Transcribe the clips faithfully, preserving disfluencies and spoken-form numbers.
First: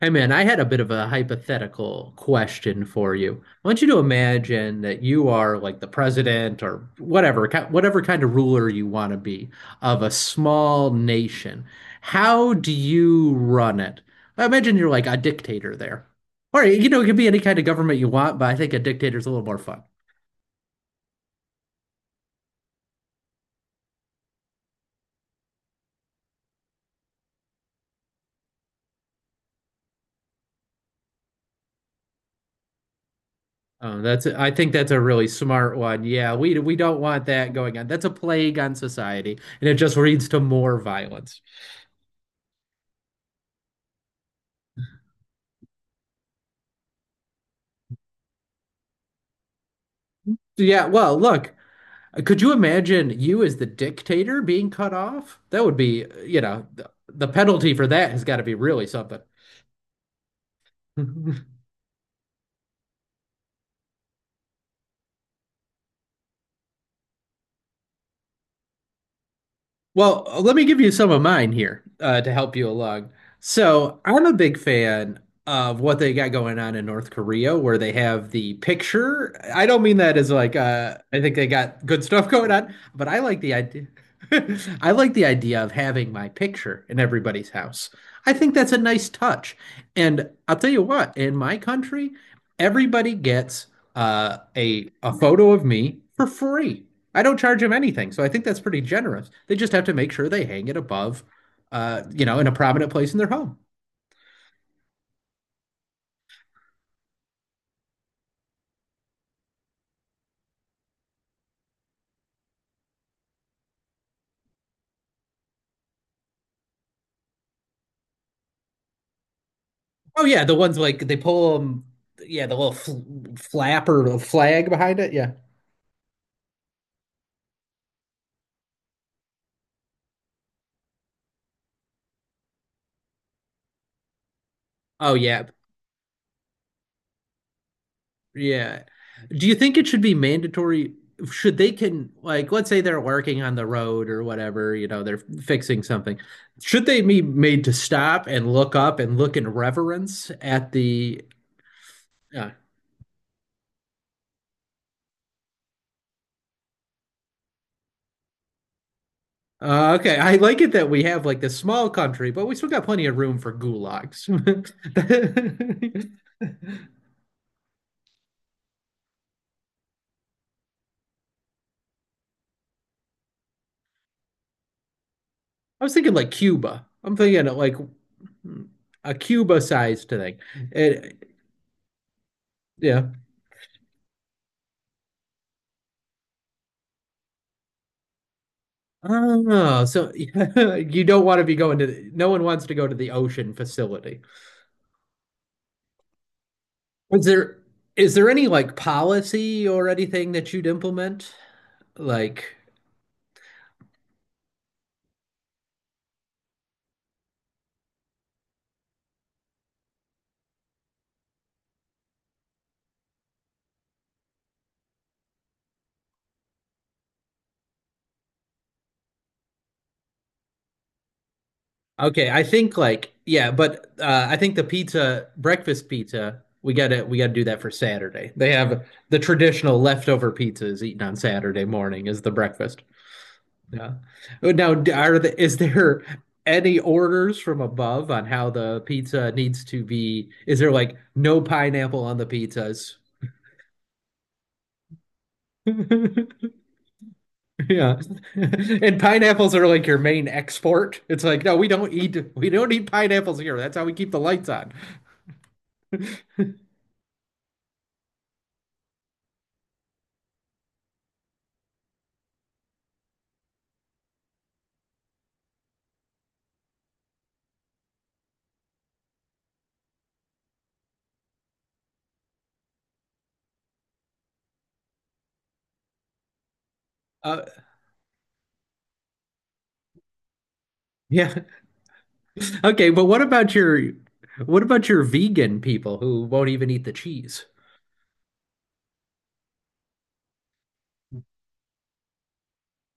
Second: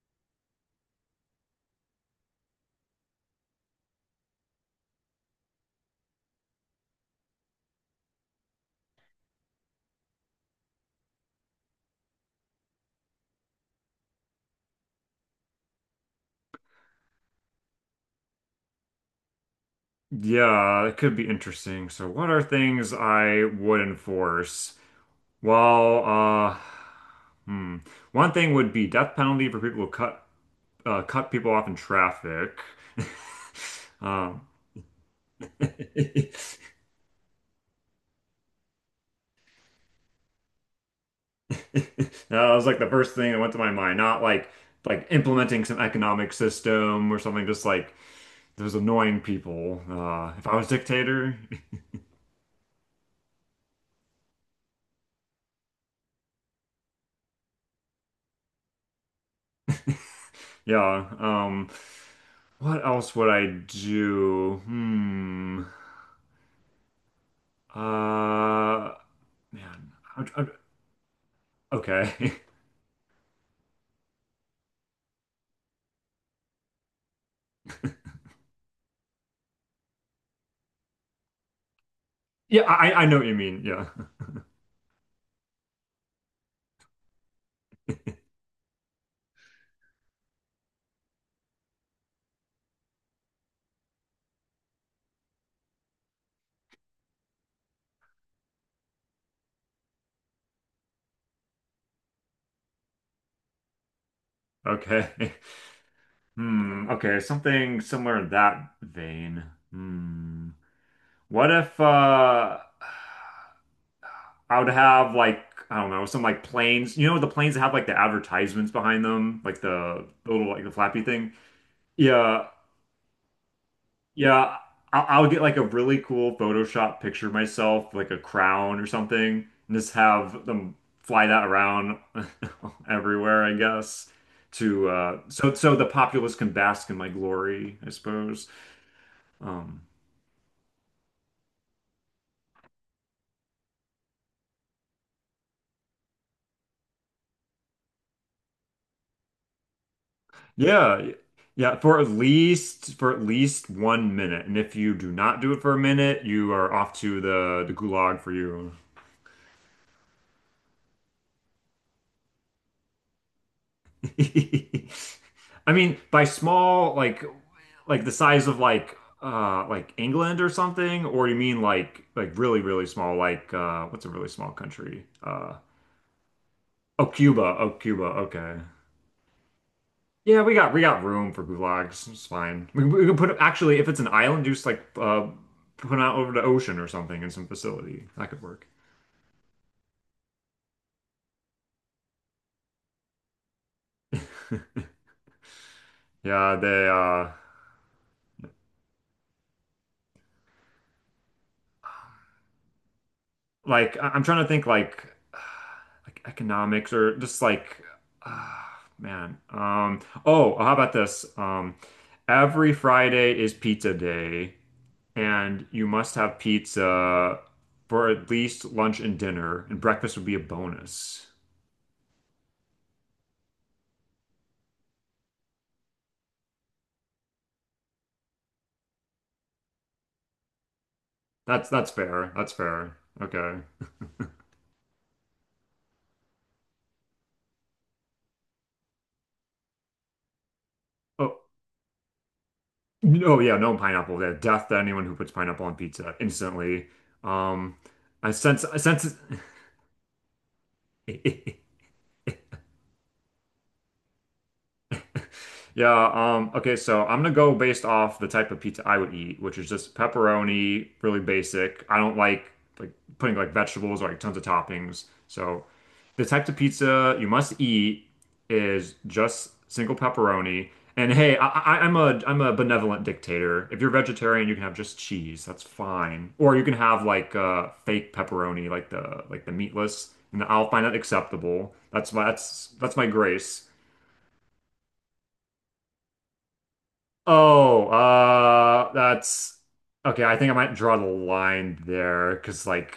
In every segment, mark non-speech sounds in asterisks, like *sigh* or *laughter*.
Hey man, I had a bit of a hypothetical question for you. I want you to imagine that you are like the president or whatever, ki- whatever kind of ruler you want to be of a small nation. How do you run it? I imagine you're like a dictator there. Or, you know, it could be any kind of government you want, but I think a dictator's a little more fun. Yeah, it could be interesting. So, what are things I would enforce? Well, uh, hmm. One thing would be death penalty for people who cut uh, cut people off in traffic. *laughs* Oh, that's Um, I think that's a really *laughs* smart one. Yeah, that we we don't want that going on. That's a plague on society, and it just leads to more violence. was like the first thing that went to my mind. Not like like implementing some economic system or something. Just like those annoying people. Uh, if I So, was yeah, well, dictator, look. Could you imagine you as the dictator being cut off? That would be, you know, the, the penalty for that has got to be really something. *laughs* yeah. *laughs* Um, what else would I do? Hmm. Uh, Man. I, Well, I, let me give you some of mine here uh, Okay. to *laughs* help you along. So, I'm a big fan of what they got going on in North Korea, where they have the picture. I don't mean that as like uh, I think they got good stuff *laughs* going Yeah, on, I, I but know I what you like the mean. Yeah. idea. *laughs* *laughs* I like the idea of having my picture in everybody's house. I think that's a nice touch. And I'll tell you what, in my country, everybody gets uh, a a photo of me for free. I don't charge them anything, so I think that's pretty generous. They just have to make sure they hang it above, uh, you know, in a prominent place in their home. Okay. *laughs* Hmm. Okay. Something somewhere in that vein. Hmm. What if uh I would have like I don't know some like planes. You know the planes that have like the advertisements behind them, like the, Oh the yeah, little the like the ones flappy like they thing. pull them, Yeah. yeah, the little fl flapper, the Yeah, flag behind I- it, I'll yeah. get like a really cool Photoshop picture of myself, like a crown or something, and just have them fly that around *laughs* everywhere, I guess. To Oh uh, yeah, so so the populace can bask in my glory, I suppose. yeah. Do you think Um, it should be mandatory? Should they can like Let's say they're working on the road or whatever, you know, they're fixing something. Should they be made to stop and look up and look in reverence at yeah, the yeah, for at uh, least for at least one minute, and if you do not do it for a minute, you are off to the the gulag for you. uh, okay, I like it that we have like this small country, but we still got plenty of room for *laughs* gulags. I mean, by *laughs* small, like like the size of like uh like England or something, or you mean like like really really small, like uh what's a really small country? Uh I was thinking like Cuba. oh I'm thinking Cuba, oh like Cuba, okay. a Cuba-sized thing. Yeah, we got we got It, room for gulags. It's fine. We, we yeah. can put it actually if it's an island, just like uh put it out over the ocean or something in some facility. That could work. Oh, so *laughs* you don't want to be going to the, no one wants to go to the ocean facility. Yeah, they Is uh there is there any like policy or anything that you'd implement? Like, like I- I'm trying to think like *sighs* like economics or just like *sighs* uh, man. Um oh, how about this? Um every Friday is pizza day and you must have pizza for at least lunch and dinner and breakfast would be a bonus. Okay, I think like yeah, but uh, I think the pizza, breakfast pizza, we gotta we gotta do that for Saturday. They have the traditional leftover pizzas eaten on Saturday That's that's morning is the fair. That's breakfast. fair. Okay. Yeah. Oh, Now, d- are the, is there any orders from above on how the pizza needs to be? Is there like Oh, no pineapple on the pizzas? oh yeah, no pineapple. Yeah, death to anyone who puts pineapple on pizza *laughs* instantly. Um Yeah. I *laughs* sense I And sense pineapples are like your main export. It's like, no, we *laughs* don't eat we don't eat pineapples here. That's how we keep the lights on. *laughs* Yeah, um, okay, so I'm gonna go based off the type of pizza I would eat, which is just pepperoni, really basic. I don't like like putting like vegetables or like tons of toppings. So the type of pizza you must eat is just single pepperoni. And hey, I, I, I'm a I'm a benevolent dictator. If you're vegetarian, you can have just cheese. That's fine. Or you can have like Uh, uh, fake pepperoni, like the like the meatless, and I'll find that yeah. acceptable. That's my that's Okay, that's my but what about grace. your what about your vegan people who won't even eat the cheese? Oh, uh, that's okay. I think I might draw the line there because, like,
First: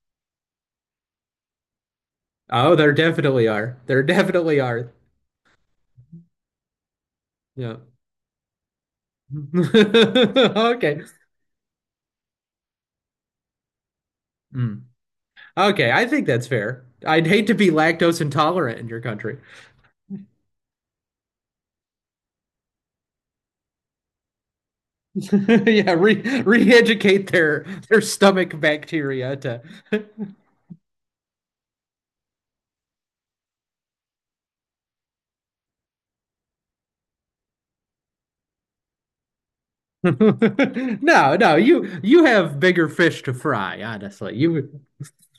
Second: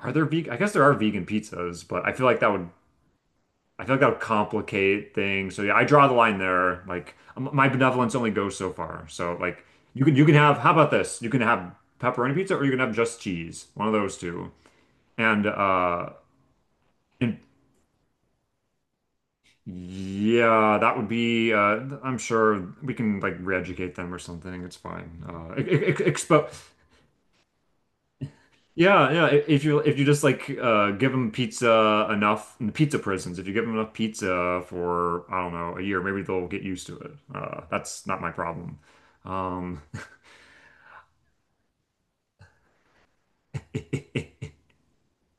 are there vegan? I guess there are vegan pizzas, but I feel like that would, Oh, there definitely are. I feel like There that would definitely are. complicate things. So yeah, I draw the line there. Like, m- my Yeah. benevolence only goes so far. So like, you can you can have. *laughs* How about Okay. this? You can have pepperoni pizza, or you can have just cheese. One of those two. Mm. And Okay, I uh, think that's fair. I'd and hate to be lactose intolerant in your country. *laughs* yeah, that would be. Uh, I'm sure we can like re-educate them or something. It's fine. Uh, e-, e-, e-, Yeah, re expo. re-educate their their stomach Yeah, yeah. bacteria i- to If you if you just like uh, give them pizza enough in the pizza prisons, if you give them enough pizza for I don't know a year, maybe they'll get used to it. Uh, that's not my problem. Um, *laughs* no, no, you you have bigger fish to fry, *laughs* honestly. You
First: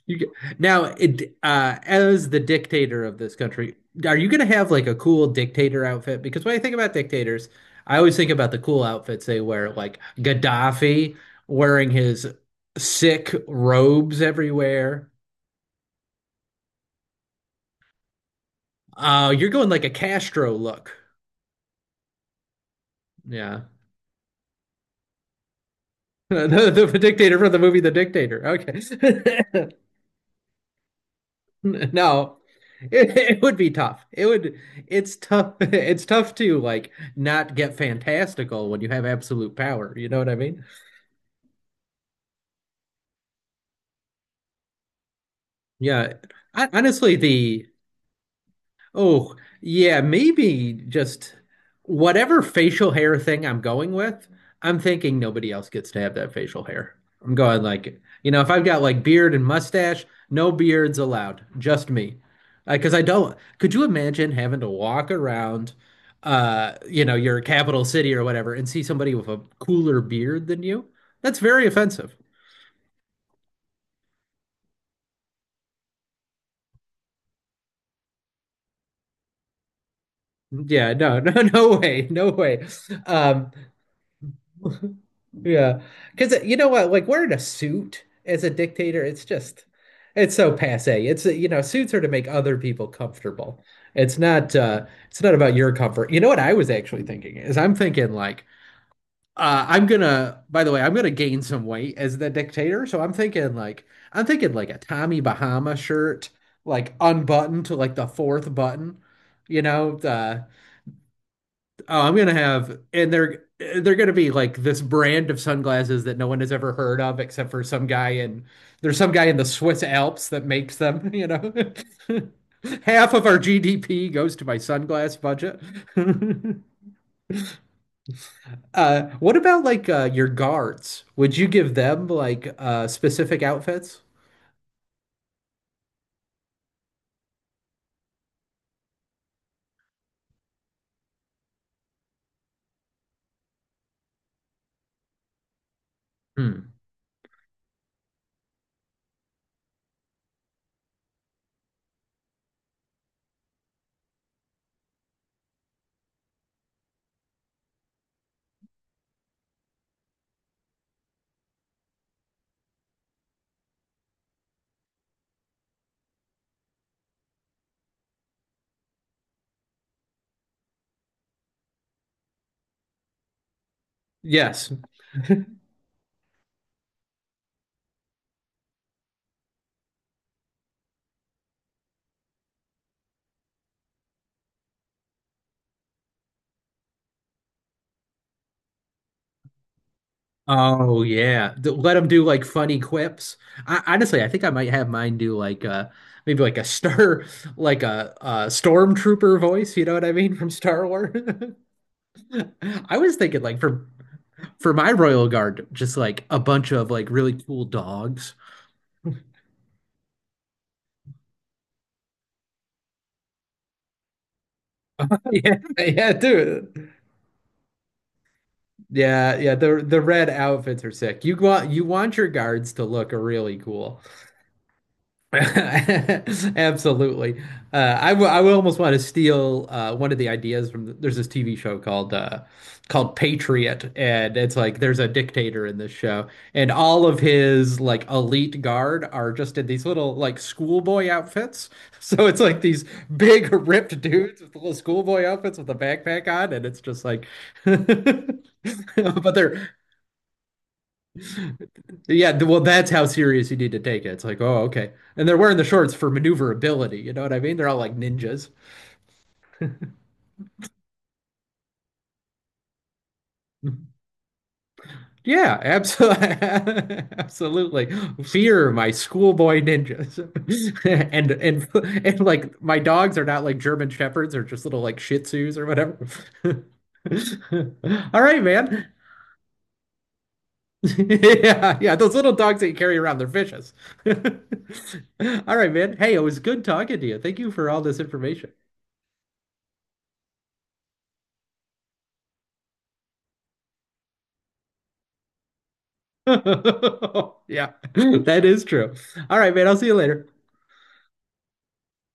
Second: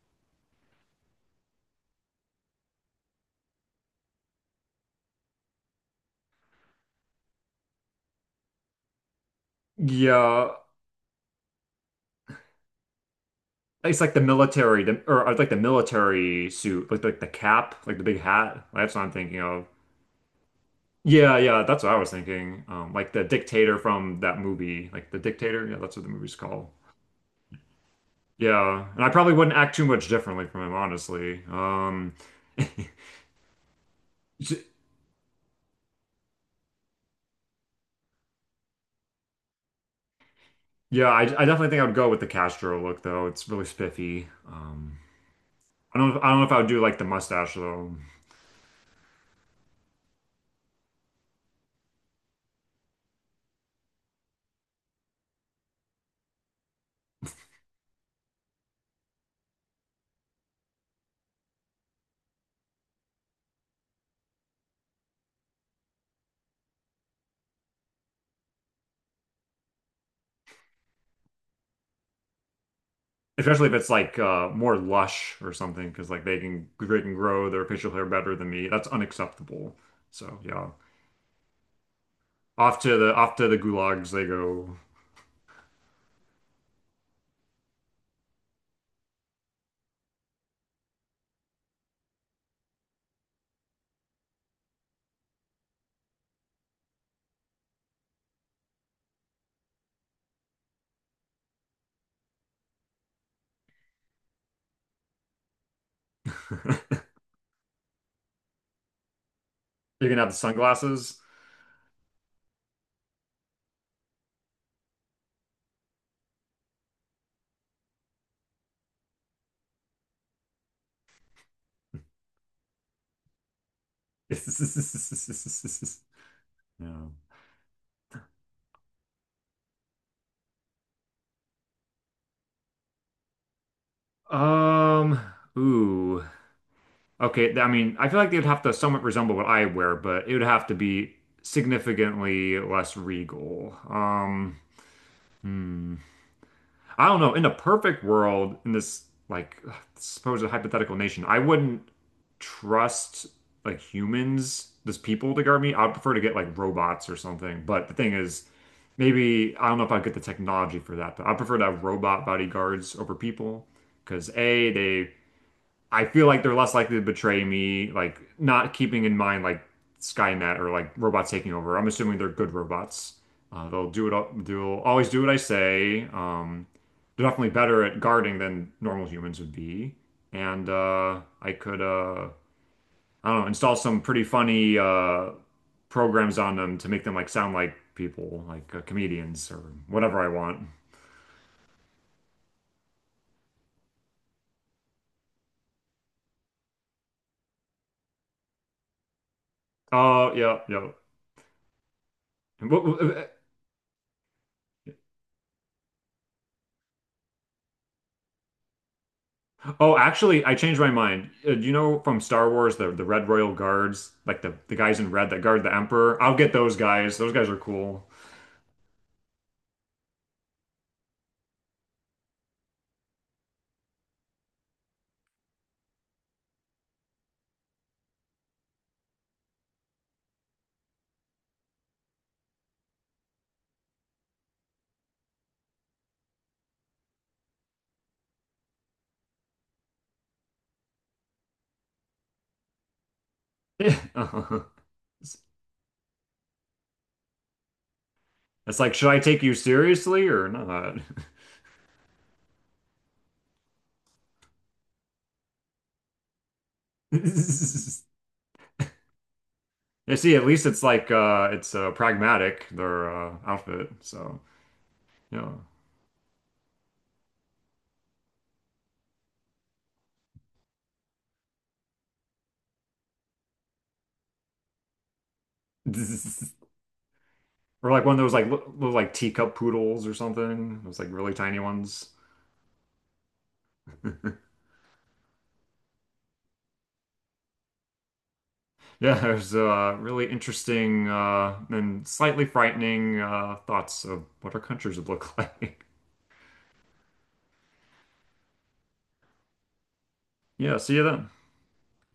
You get, now, it, uh, As the dictator of this country, are you going to have like a cool dictator outfit? Because when I think about dictators, I always think about the cool outfits they wear, like yeah, Gaddafi wearing his sick it's like the robes military, the, everywhere. or I'd like the military suit, like like the cap, like the big hat. That's what I'm Uh, thinking You're of. going like a Castro look. Yeah, yeah, that's what I was thinking. Um, like the Yeah. *laughs* dictator from that movie, like the dictator. Yeah, that's what the movie's called. The, the dictator from the movie The Dictator. Yeah, and I probably wouldn't Okay. act *laughs* too much differently from him, honestly. *laughs* Um, No, *laughs* it, it would be tough. It would, S- it's tough. *laughs* It's tough to like not get fantastical when you have absolute power. You know what I mean? Yeah, I, I definitely think I would go with the Castro look though. It's really spiffy. Um, I don't Yeah. I don't know if I would I, do like the honestly, mustache the though, Oh, yeah, maybe just whatever facial hair thing I'm going with, I'm thinking nobody else gets to have that facial hair. I'm going like, you know, if I've got like beard and mustache, no beards allowed, just me. Because I don't, could you imagine having to walk around, uh, you know, your capital city or whatever and see somebody with a cooler beard than you? That's very offensive. especially if it's like uh, more lush or something, because like they can they can grow their facial hair better than me. That's unacceptable. So yeah, Yeah, no, *laughs* no, no way, no way. off to the off to Um, the gulags they go. Yeah, because you know what? Like wearing a suit as a dictator, it's just, it's so passé. It's you know, suits are to make other people comfortable. It's not, uh, it's not about your comfort. You know what I was actually thinking is I'm thinking like, uh, I'm gonna. By the way, I'm gonna gain some weight as the dictator. So I'm thinking like, I'm thinking like a Tommy Bahama shirt, like *laughs* unbuttoned to like the fourth button. You know, You're gonna have the uh, sunglasses. Oh, I'm gonna have, and they're they're gonna be like this brand of sunglasses that no one has ever heard of except for some guy in there's some guy in the Swiss Alps that makes them, *laughs* you know. *laughs* Half of our G D P goes to my sunglass budget. *laughs* *laughs* Yeah. Uh, what about like uh, your guards? Would you give them like uh, specific outfits? Um. Ooh. Okay, th- I mean, I feel like they'd have to somewhat resemble what I wear, but it would have to be significantly less regal. Um, hmm. Hmm. I don't know. In a perfect world, in this like supposed hypothetical nation, I wouldn't trust like humans, just people to guard me. I'd prefer to get like robots or something. But the thing is, maybe I don't know if I'd get the technology for that, but I prefer to have robot bodyguards over people because A, they I feel like they're less likely to betray me, like not keeping in mind like Skynet or like robots taking over. I'm assuming they're good robots. Uh, they'll do it. Yes, They'll always do what I say. Um, they're definitely better at guarding than normal humans would be. And uh, I could, uh, I don't know, install some pretty funny uh, programs on them to make them like sound like people, like uh, comedians or whatever I want. oh yeah, D- let them do like funny quips. I, honestly, I think I might have mine do like uh maybe like a star *laughs* like a, a stormtrooper voice. You know what I Oh mean from yeah, Star yeah. Wars. *laughs* What, I was what, thinking like for for my Royal Guard, just like a bunch of like really cool dogs. Oh, actually, I changed my mind. Uh, you know from Star Wars, the the Red Royal Guards, like the the guys in red *laughs* that Yeah, guard the yeah, Emperor. I'll get those dude. guys. Those guys are cool. Yeah, yeah. The the red outfits are sick. You want you want your guards to look really cool. *laughs* Absolutely. Uh, I, w I will almost want to steal uh, one of the ideas from the, there's this T V show called uh, called Patriot, and it's like there's a dictator in this show, and all of his like elite guard are just in these little like schoolboy outfits. *laughs* So it's like these big ripped dudes with *laughs* little schoolboy It's outfits with a backpack on, and it's just like, like, *laughs* should I but take you they're seriously or not? yeah, th- well, that's how serious you need to take it. It's like, oh, okay. And they're wearing the shorts for maneuverability. You know what I mean? They're all like *laughs* ninjas. You see, at least it's like uh it's uh pragmatic their uh outfit. So, yeah. Yeah, absolutely. *laughs* Absolutely. Fear my schoolboy ninjas. *laughs* And and and like my dogs are not like German shepherds or just little like Shih Tzus or whatever. *laughs* Or like one *laughs* of All those right, like man. little *laughs* like teacup poodles or something. Those like really tiny Yeah, yeah, ones. those little dogs that you carry around, they're vicious. *laughs* All right, man. Hey, it was good talking to you. Thank you for all this information. Yeah, *laughs* there's uh, really interesting uh, and slightly frightening uh, thoughts of what our countries would look *laughs* like. *laughs* Yeah, *laughs* that is true. All right, man. I'll see you later. Yeah, see you then.